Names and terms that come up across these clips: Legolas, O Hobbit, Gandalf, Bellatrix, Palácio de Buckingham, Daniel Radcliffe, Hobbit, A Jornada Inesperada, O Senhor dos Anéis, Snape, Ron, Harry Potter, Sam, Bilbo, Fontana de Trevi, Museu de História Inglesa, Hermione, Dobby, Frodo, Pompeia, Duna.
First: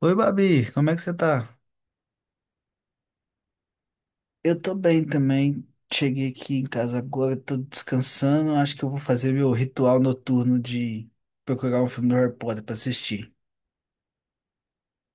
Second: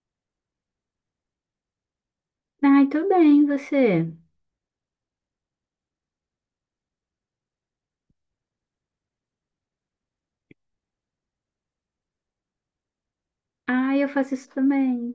Oi, Babi, como é que você tá? Ai, tô bem, você? Eu tô bem também. Cheguei aqui em casa agora, tô descansando. Acho que eu vou fazer meu ritual noturno de procurar um filme do Harry Potter pra assistir. Ai, eu faço isso também.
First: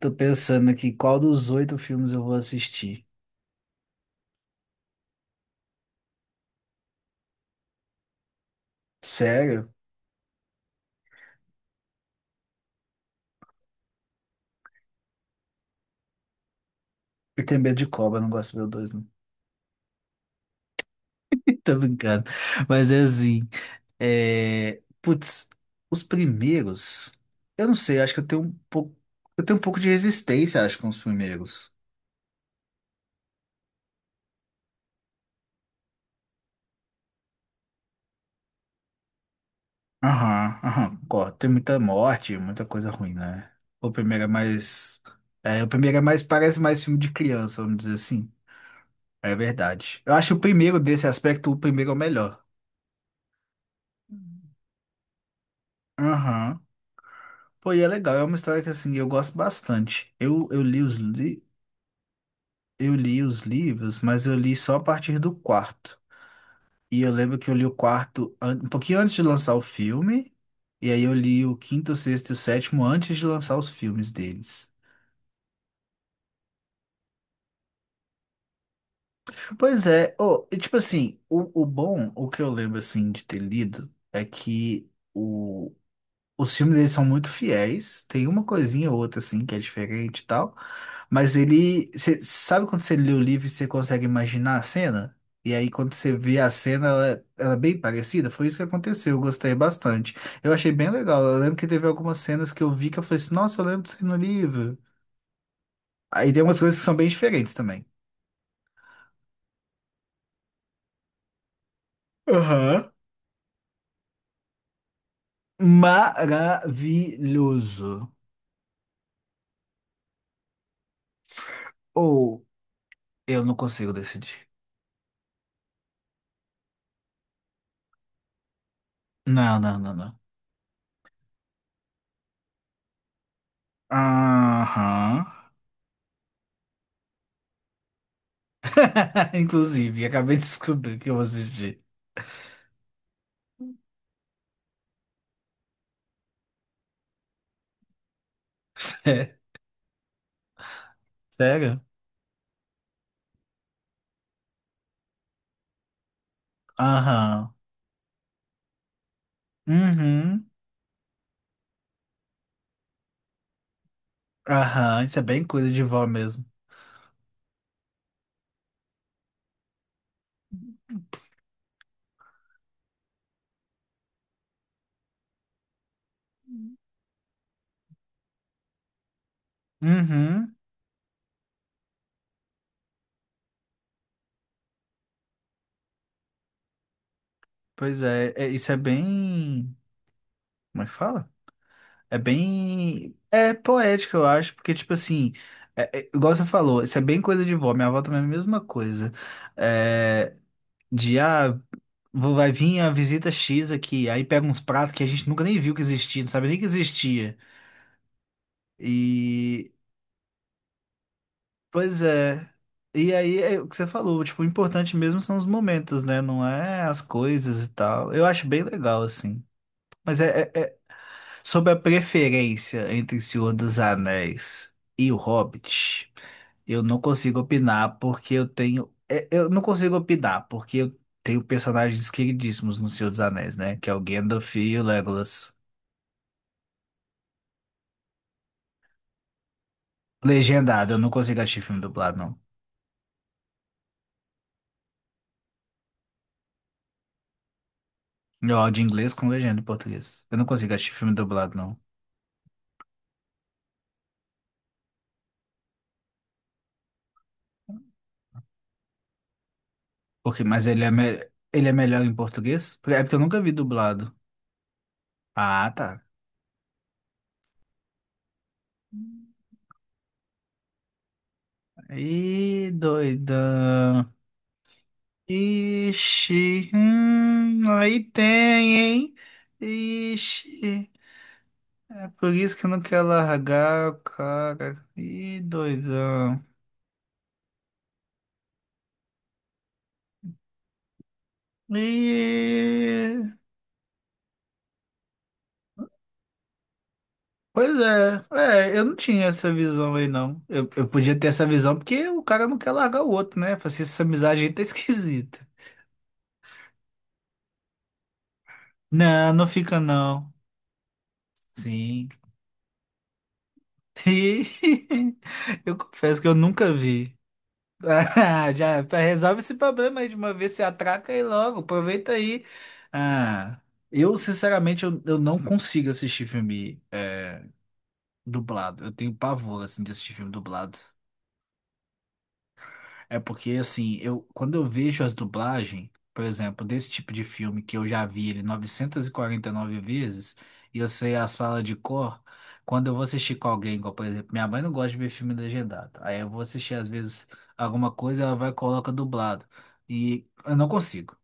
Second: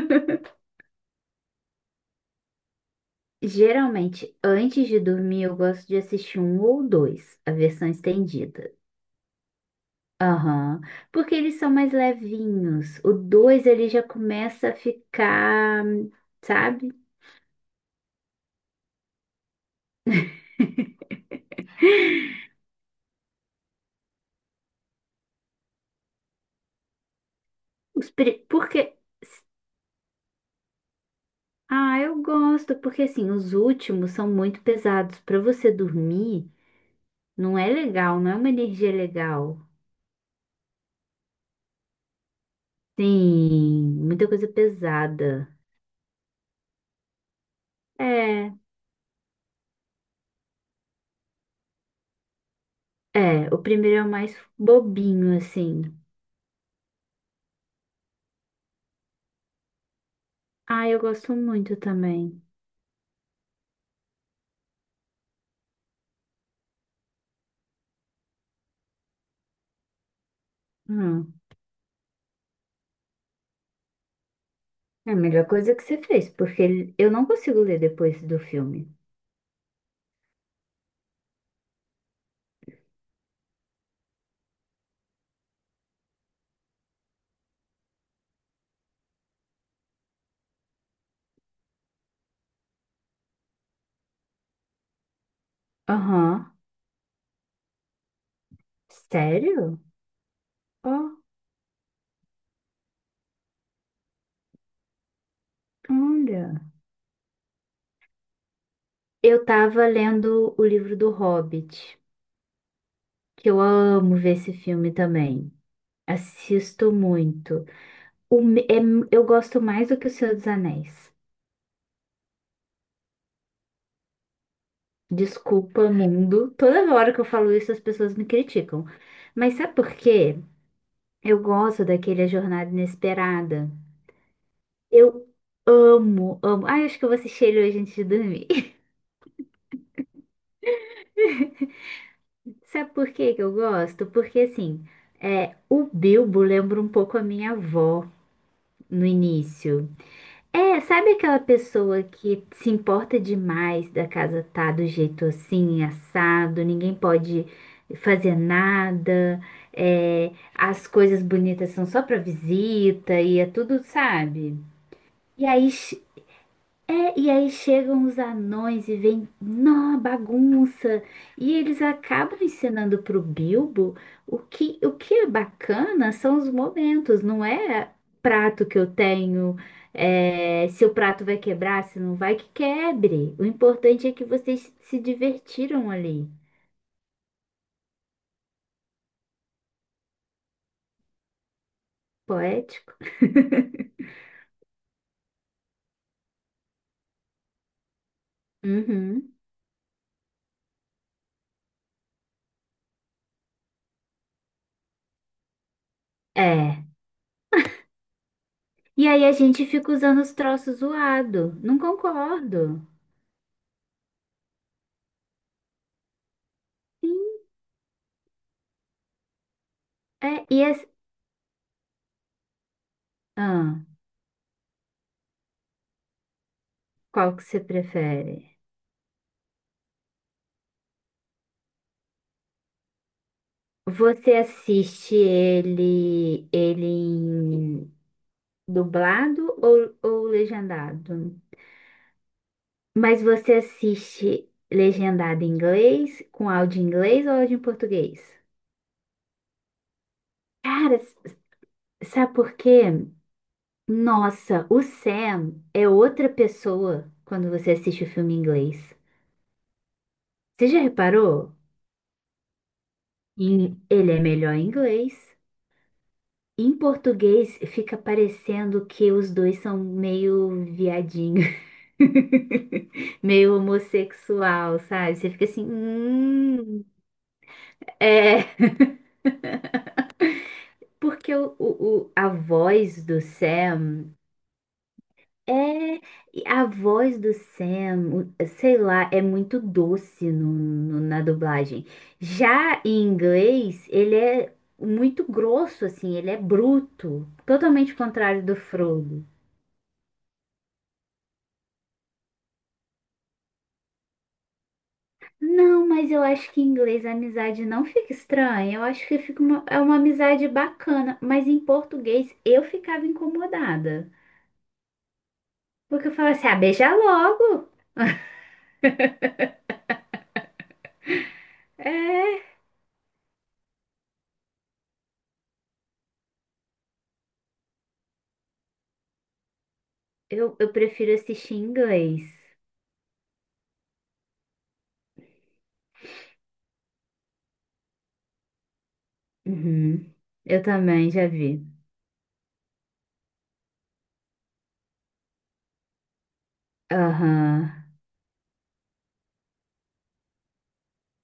Tô pensando aqui qual dos oito filmes eu vou assistir. Geralmente, antes de dormir, eu gosto de assistir um ou dois, a versão estendida. Sério? Aham. Porque eles são mais levinhos. O dois, ele já começa a ficar, sabe? Eu tenho medo de cobra, não gosto de ver o dois, não. Tô brincando. Mas é assim. Putz, os primeiros. Eu não sei, Os acho que eu pri- tenho um Porque. pouco. Eu tenho um pouco de resistência, acho, com os primeiros. Ah, eu gosto, porque assim, os últimos são muito pesados. Pra você dormir, não é legal, não é uma energia legal. Aham, aham, concordo. Tem muita morte, muita coisa ruim, né? O Sim, primeiro é muita coisa mais. pesada. É, o primeiro é mais. Parece mais filme de criança, vamos dizer assim. É. É verdade. Eu acho o primeiro desse aspecto, o primeiro é o melhor. É, o primeiro é o mais bobinho, assim. Aham. Pô, e é legal, é uma história que assim, eu gosto bastante. Eu, eu li Ah, os eu gosto li... muito também. eu li os livros, mas eu li só a partir do quarto. E eu lembro que eu li o quarto um pouquinho antes de lançar o filme, e aí eu Hum, li o quinto, o sexto e o sétimo antes de lançar os filmes deles. é a melhor coisa que você fez, porque eu não consigo ler depois do filme. Pois é, oh, e tipo assim, o bom, o que eu lembro assim de ter lido é que os filmes eles são muito fiéis, tem uma coisinha ou outra assim que é diferente e tal, mas cê, sabe quando você lê o livro e você consegue imaginar a cena? E aí quando você vê a Aham. cena, ela é bem parecida, foi isso que aconteceu, eu gostei Sério? bastante. Eu achei bem Ó, legal, eu lembro que teve algumas cenas que eu vi que eu falei assim, nossa, eu lembro disso aí no livro. Aí tem umas olha. coisas que são bem diferentes também. Eu tava lendo o livro do Hobbit, Aham. que eu amo ver esse filme também. Assisto muito. Maravilhoso. O me- é- eu gosto mais do que O Senhor dos Anéis. Ou eu não consigo decidir. Desculpa, mundo. Toda hora que eu falo isso, as pessoas me criticam. Mas Não, sabe não, não, por não. quê? Eu gosto daquele A Jornada Inesperada. Aham. Eu amo. Ai, acho que eu vou assistir ele hoje antes de dormir. Inclusive, acabei de descobrir que eu vou assistir. Sabe por que que eu gosto? Porque assim, o Bilbo lembra um pouco a minha avó no Sé- início. É, sabe aquela Sério? pessoa que se importa demais da casa tá do jeito assim, assado, ninguém pode Aham. fazer nada, Uhum. as coisas bonitas são só pra visita e é tudo, sabe? Aham. Isso é bem E coisa aí de vó mesmo. É, e aí chegam os anões e vem, nó, bagunça. E eles acabam ensinando pro Bilbo o que é bacana são os momentos, não é prato que eu tenho, Uhum. é, se o prato vai quebrar, se não vai, que quebre. O importante é que vocês se divertiram ali. Pois é, isso é bem. Como é que fala? É Poético. bem. É poético, eu acho, porque, tipo assim, igual você falou, isso é bem coisa de vó. Minha avó também é a mesma coisa. Uhum. É, De ah, vai vir a visita X aqui, aí pega uns pratos que a gente nunca nem viu que existia, não sabia nem que É. existia. E aí a gente E fica usando os troços zoado. Não pois é. concordo. E aí é o que você falou, tipo, o importante mesmo são os momentos, né? Não é as Sim. coisas e tal. Eu acho bem legal, assim. Mas É, é, é- e é, as... Sobre a preferência entre O Senhor dos ah. Anéis e O Hobbit, eu não Qual consigo que você opinar porque eu prefere? tenho. Eu não consigo opinar porque eu tenho personagens queridíssimos no Senhor dos Anéis, né? Que é o Você Gandalf e o assiste Legolas. ele em dublado ou Legendado, eu não legendado? consigo assistir filme dublado, não. Mas você assiste legendado em inglês, com áudio em inglês ou áudio em português? Eu áudio em inglês com legenda em português. Eu não consigo assistir Cara, filme s- dublado, não. sabe por quê? Nossa, o Sam é outra pessoa quando você assiste o filme em inglês. Porque, mas Você já reparou? ele é melhor em português? É porque eu nunca vi Ele dublado. é melhor em inglês. Ah, tá. Em português fica parecendo que os dois são meio viadinho, Ih, meio doidão. homossexual, sabe? Você fica assim, Ixi, aí é, tem, hein? Ixi, porque é a por isso que eu não voz quero do largar o Sam cara. Ih, é e doidão. a voz do Sam, sei lá, é muito doce na dublagem. Já em E, inglês, ele é muito grosso, assim, ele é bruto, pois totalmente é, contrário do eu não Frodo. tinha essa visão aí, não. Eu podia ter essa visão porque o cara não quer largar o outro, né? Falei assim, essa amizade aí tá esquisita. Não, mas eu acho que em inglês a amizade não fica estranha. Eu acho que Não, fica não fica é uma não. amizade bacana. Mas em Sim. português eu ficava incomodada. Ih, eu Porque eu confesso que eu falava assim, ah, nunca beija vi. logo. Ah, já resolve esse problema aí de uma vez, se atraca aí logo, aproveita É, aí. Ah, eu, sinceramente, eu não consigo assistir filme dublado. Eu tenho pavor, assim, de assistir filme eu dublado. prefiro assistir em inglês. É porque, assim, eu, quando eu vejo as dublagens, por exemplo, desse tipo de filme que eu já vi ele 949 Uhum. vezes, Eu e eu também sei já as falas vi. de cor, quando eu vou assistir com alguém, igual, por exemplo, minha mãe não gosta de ver filme legendado. Aí eu vou assistir, às vezes, Aham. alguma coisa, ela vai e coloca dublado. E eu não consigo.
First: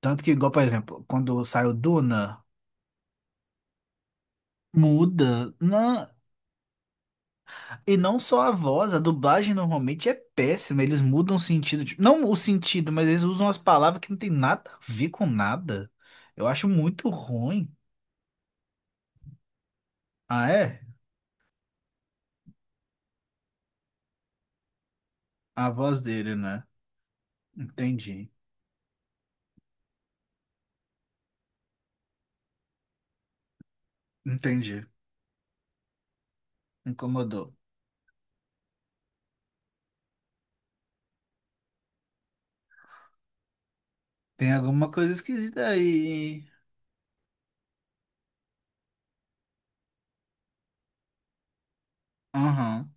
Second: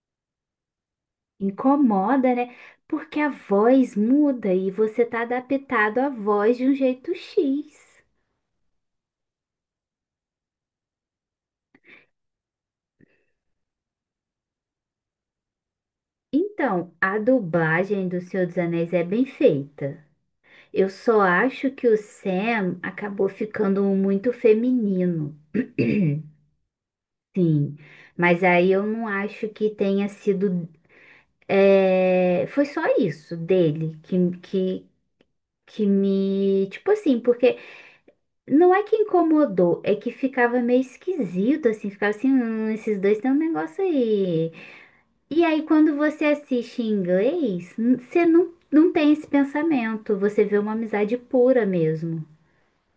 Tanto que, igual, por exemplo, quando saiu Incomoda, Duna, né? Porque a voz muda e você tá muda. adaptado Não. à voz de um jeito E X. não só a voz, a dublagem normalmente é péssima. Eles mudam o sentido. Tipo, não o sentido, mas eles usam as palavras que não tem nada a ver com nada. Eu acho Então, muito a ruim. dublagem do Senhor dos Anéis é bem feita. Ah, é? Eu só acho que o Sam acabou ficando muito feminino. A voz dele, né? Sim, Entendi. mas aí eu não acho que tenha sido. Foi só isso dele que, Entendi. que, que me. Tipo assim, Incomodou. porque não é que incomodou, é que ficava meio esquisito, assim, ficava assim, esses dois têm um negócio aí. Tem alguma coisa E aí esquisita quando você aí. assiste em inglês, você não, não tem esse pensamento, você vê uma amizade pura mesmo. Aham.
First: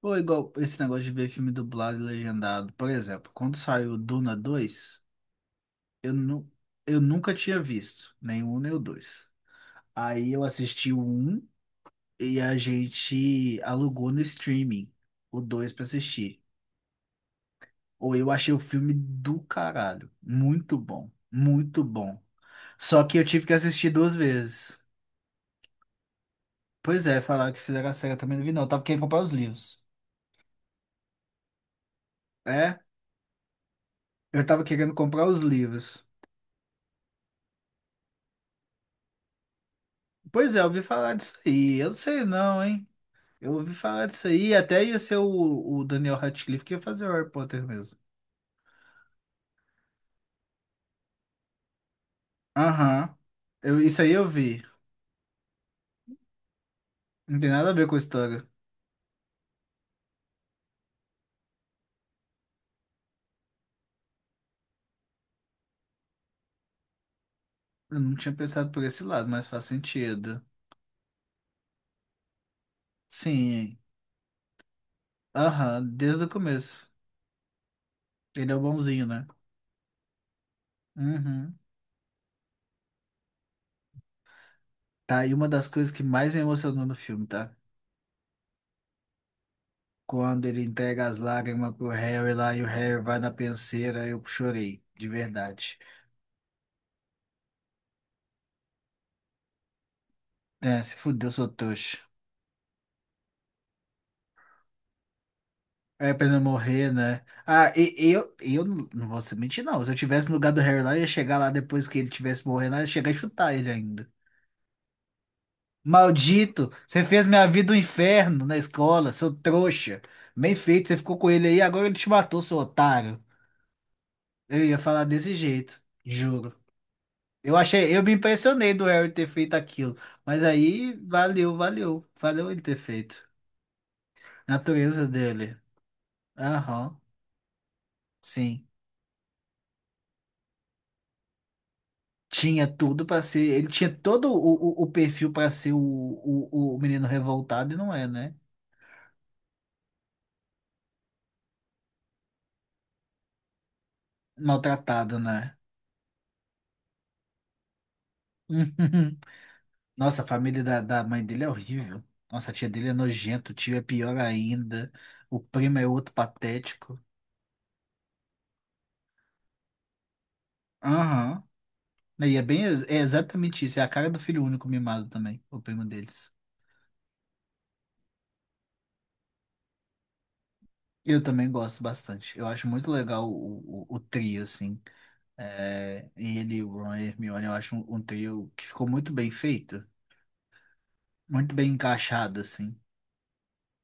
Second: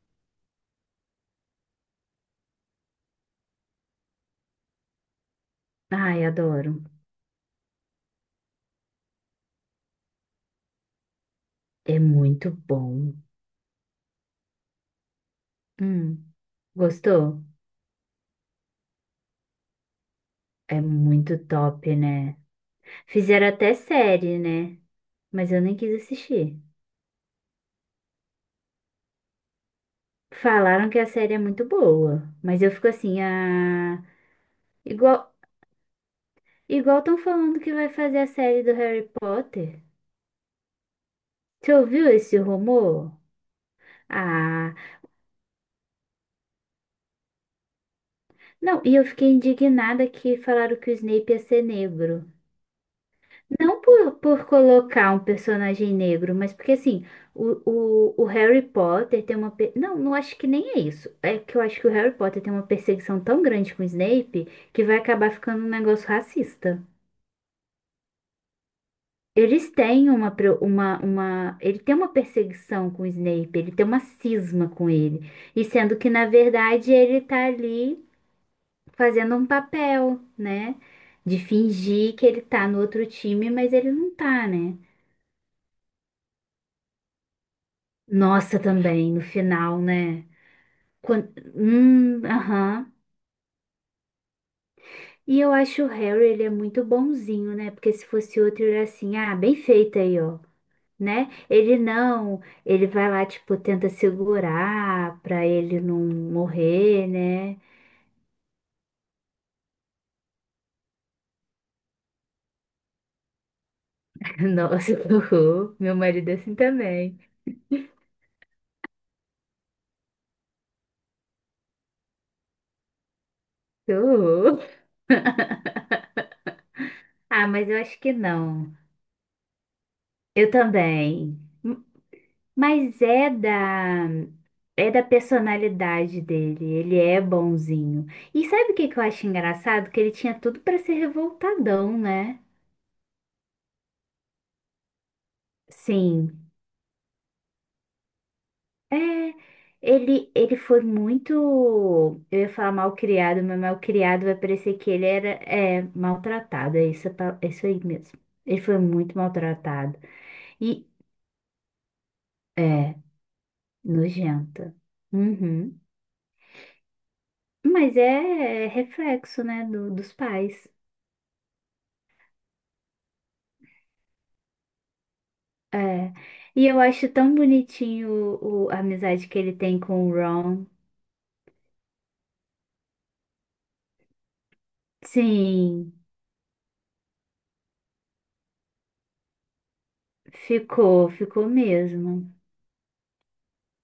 Ou igual esse negócio de ver filme dublado e legendado. Por exemplo, quando saiu Duna 2 eu, Ai, nu adoro. eu nunca tinha visto nem o um nem o dois. Aí eu assisti o um. É E muito a bom. gente alugou no streaming o dois pra Hum, assistir. gostou? Ou eu achei o filme do caralho. Muito É bom. muito Muito top, bom. né? Só que eu tive Fizeram que até assistir duas série, né? vezes. Mas eu nem quis assistir. Pois é, falaram que fizeram a série, eu também não vi não. Eu tava querendo comprar os livros. Falaram que a série é muito boa, mas eu É? fico assim, ah, Eu tava querendo comprar igual os livros. igual estão falando que vai fazer a série do Harry Potter. Pois é, eu ouvi falar disso Você aí. Eu não ouviu sei esse não, hein? rumor? Eu ouvi falar disso aí. Ah, Até ia ser o, Daniel Radcliffe que ia fazer o Harry Potter mesmo. não, e eu fiquei indignada que falaram que o Snape ia ser negro. Aham. Não Isso aí por, eu por vi. colocar um personagem negro, mas porque assim, Não tem nada a ver com a o história. Harry Potter tem uma. Não, não acho que nem é isso. É que eu acho que o Harry Potter tem uma perseguição tão grande com o Snape que vai acabar ficando um negócio racista. Eu não tinha pensado por esse lado, mas faz Eles têm uma, sentido. pre- uma, uma. Ele tem uma perseguição com o Snape, ele Sim. tem uma cisma com ele. E Aham, sendo que, desde na o começo. verdade, ele tá ali Ele é o bonzinho, né? fazendo um papel, né? De Uhum. fingir que ele tá no outro time, mas ele não tá, né? Tá, e uma das coisas que mais me emocionou no filme, tá? Nossa, também, no final, né? Quando ele entrega as Quando... lágrimas pro Harry lá e o aham. Harry vai na penseira, eu chorei, de E eu verdade. acho o Harry, ele é muito bonzinho, né? Porque se fosse outro, ele era assim, ah, bem feito aí, ó, É, se fudeu, né? sou Ele trouxa. não, ele vai lá, tipo, tenta segurar pra ele não É pra ele não morrer, morrer, né? né? Ah, e eu não vou mentir, não. Se eu tivesse no lugar do Harry lá, eu ia chegar lá depois que ele tivesse morrendo, lá, eu ia chegar e chutar ele ainda. Nossa, que horror. Meu marido é assim Maldito, você também. fez minha vida um inferno na escola, seu trouxa. Bem feito, você ficou com ele aí, agora ele te matou, seu otário. Que horror. Eu ia falar desse jeito, juro. Ah, Eu mas eu achei, acho eu me que não. impressionei do Harry ter feito aquilo, mas Eu aí também. valeu, valeu, valeu ele ter Mas feito. É da Natureza dele. personalidade dele, ele Aham, é bonzinho. E sim. sabe o que que eu acho engraçado? Que ele tinha tudo para ser revoltadão, né? Tinha tudo pra ser, ele tinha todo o, o perfil pra ser o, Sim. o menino revoltado e não é, né? É, ele foi muito, eu ia falar mal criado, mas mal criado vai parecer que ele Maltratado, era né? é maltratado, é isso, é isso aí mesmo. Ele foi muito maltratado. Nossa, a família da, E da mãe dele é horrível. Nossa, a tia dele é é nojenta, o tio é pior nojenta. ainda. O primo Uhum. é outro patético. Mas é, é reflexo, né, dos pais. Aham. E é bem, é exatamente isso. É a cara do filho único mimado também, o primo É. deles. E eu acho tão bonitinho a amizade que ele tem com o Ron. Eu também gosto bastante. Eu acho muito legal o, o trio, assim. Sim, É, ele, o Ron e a Hermione, eu acho um trio que ficou muito bem feito. Ficou Muito bem mesmo. encaixado, assim.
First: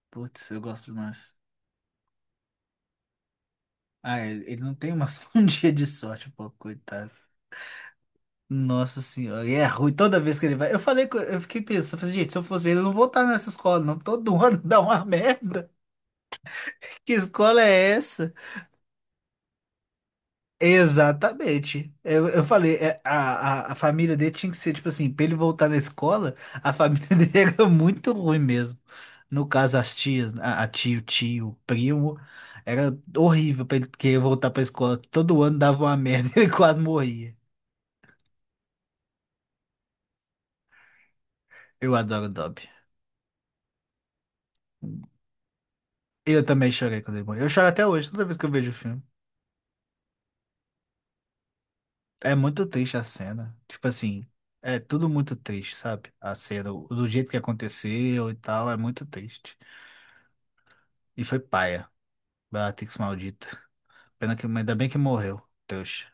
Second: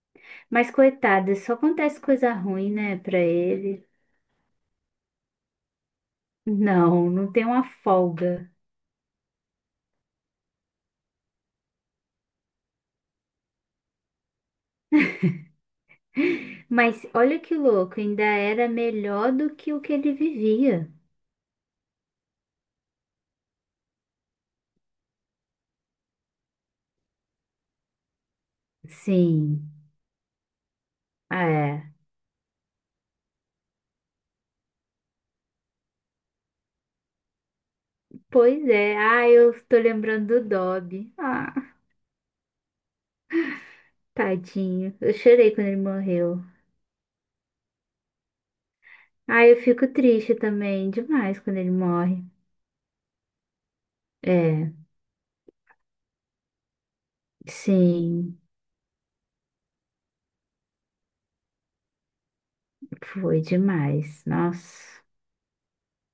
Putz, eu Mas gosto demais. coitado, só acontece coisa ruim, né, pra ele. Ah, ele não tem um dia de sorte, pô, Não, coitado. não tem uma folga. Nossa senhora, e é ruim toda vez que ele vai. Eu falei, eu fiquei pensando, falei, gente, se eu fosse ele, eu não voltar nessa escola, não. Todo ano dá uma merda. Mas Que olha que escola é louco, ainda essa? era melhor do que o que ele vivia. Exatamente. Eu falei, a família dele tinha que ser, tipo assim, pra ele voltar na escola, a família dele era muito ruim mesmo. No Sim, caso, as tias, tio, é. primo, era horrível pra ele querer voltar pra escola. Todo ano dava uma merda, ele quase morria. Pois é. Ah, eu tô lembrando do Dobby. Ah, Eu adoro o Dobby. tadinho. Eu chorei quando ele morreu. Eu também chorei quando ele morreu. Eu choro até hoje, toda vez que eu vejo o filme. Ah, eu fico triste também, demais quando ele morre. É muito triste a cena. Tipo assim, É, é tudo muito triste, sabe? A cena, do jeito que aconteceu e sim, tal, é muito triste. E foi paia. Bellatrix foi maldita. demais. Pena que, ainda bem Nossa. que morreu. Deus.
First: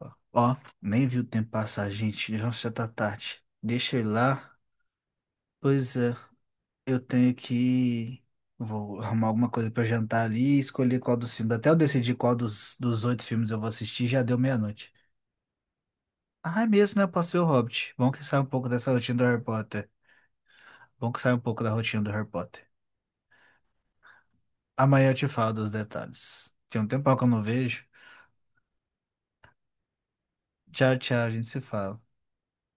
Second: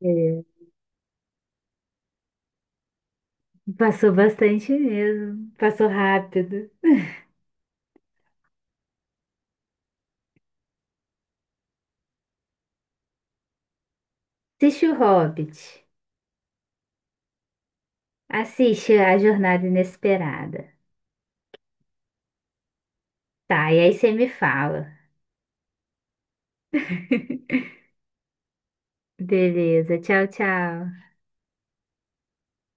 É, Ó, nem vi o tempo passar, gente. Já já tá tarde. Deixa eu ir passou lá. bastante mesmo. Passou Pois é, rápido. eu tenho que. Vou arrumar alguma coisa pra eu jantar ali e escolher qual dos filmes. Até eu decidir qual dos oito filmes eu vou assistir, já deu Assiste meia-noite. o Hobbit. Ah, é mesmo, né? Eu posso ver o Hobbit. Bom que sai um pouco dessa Assiste A rotina do Harry Jornada Potter. Inesperada. Bom que sai um pouco da rotina do Harry Potter. Tá, e aí você me fala. Amanhã eu te falo dos detalhes. Tem um tempão que eu não vejo. Beleza, tchau, tchau. Tchau, tchau, a gente se fala.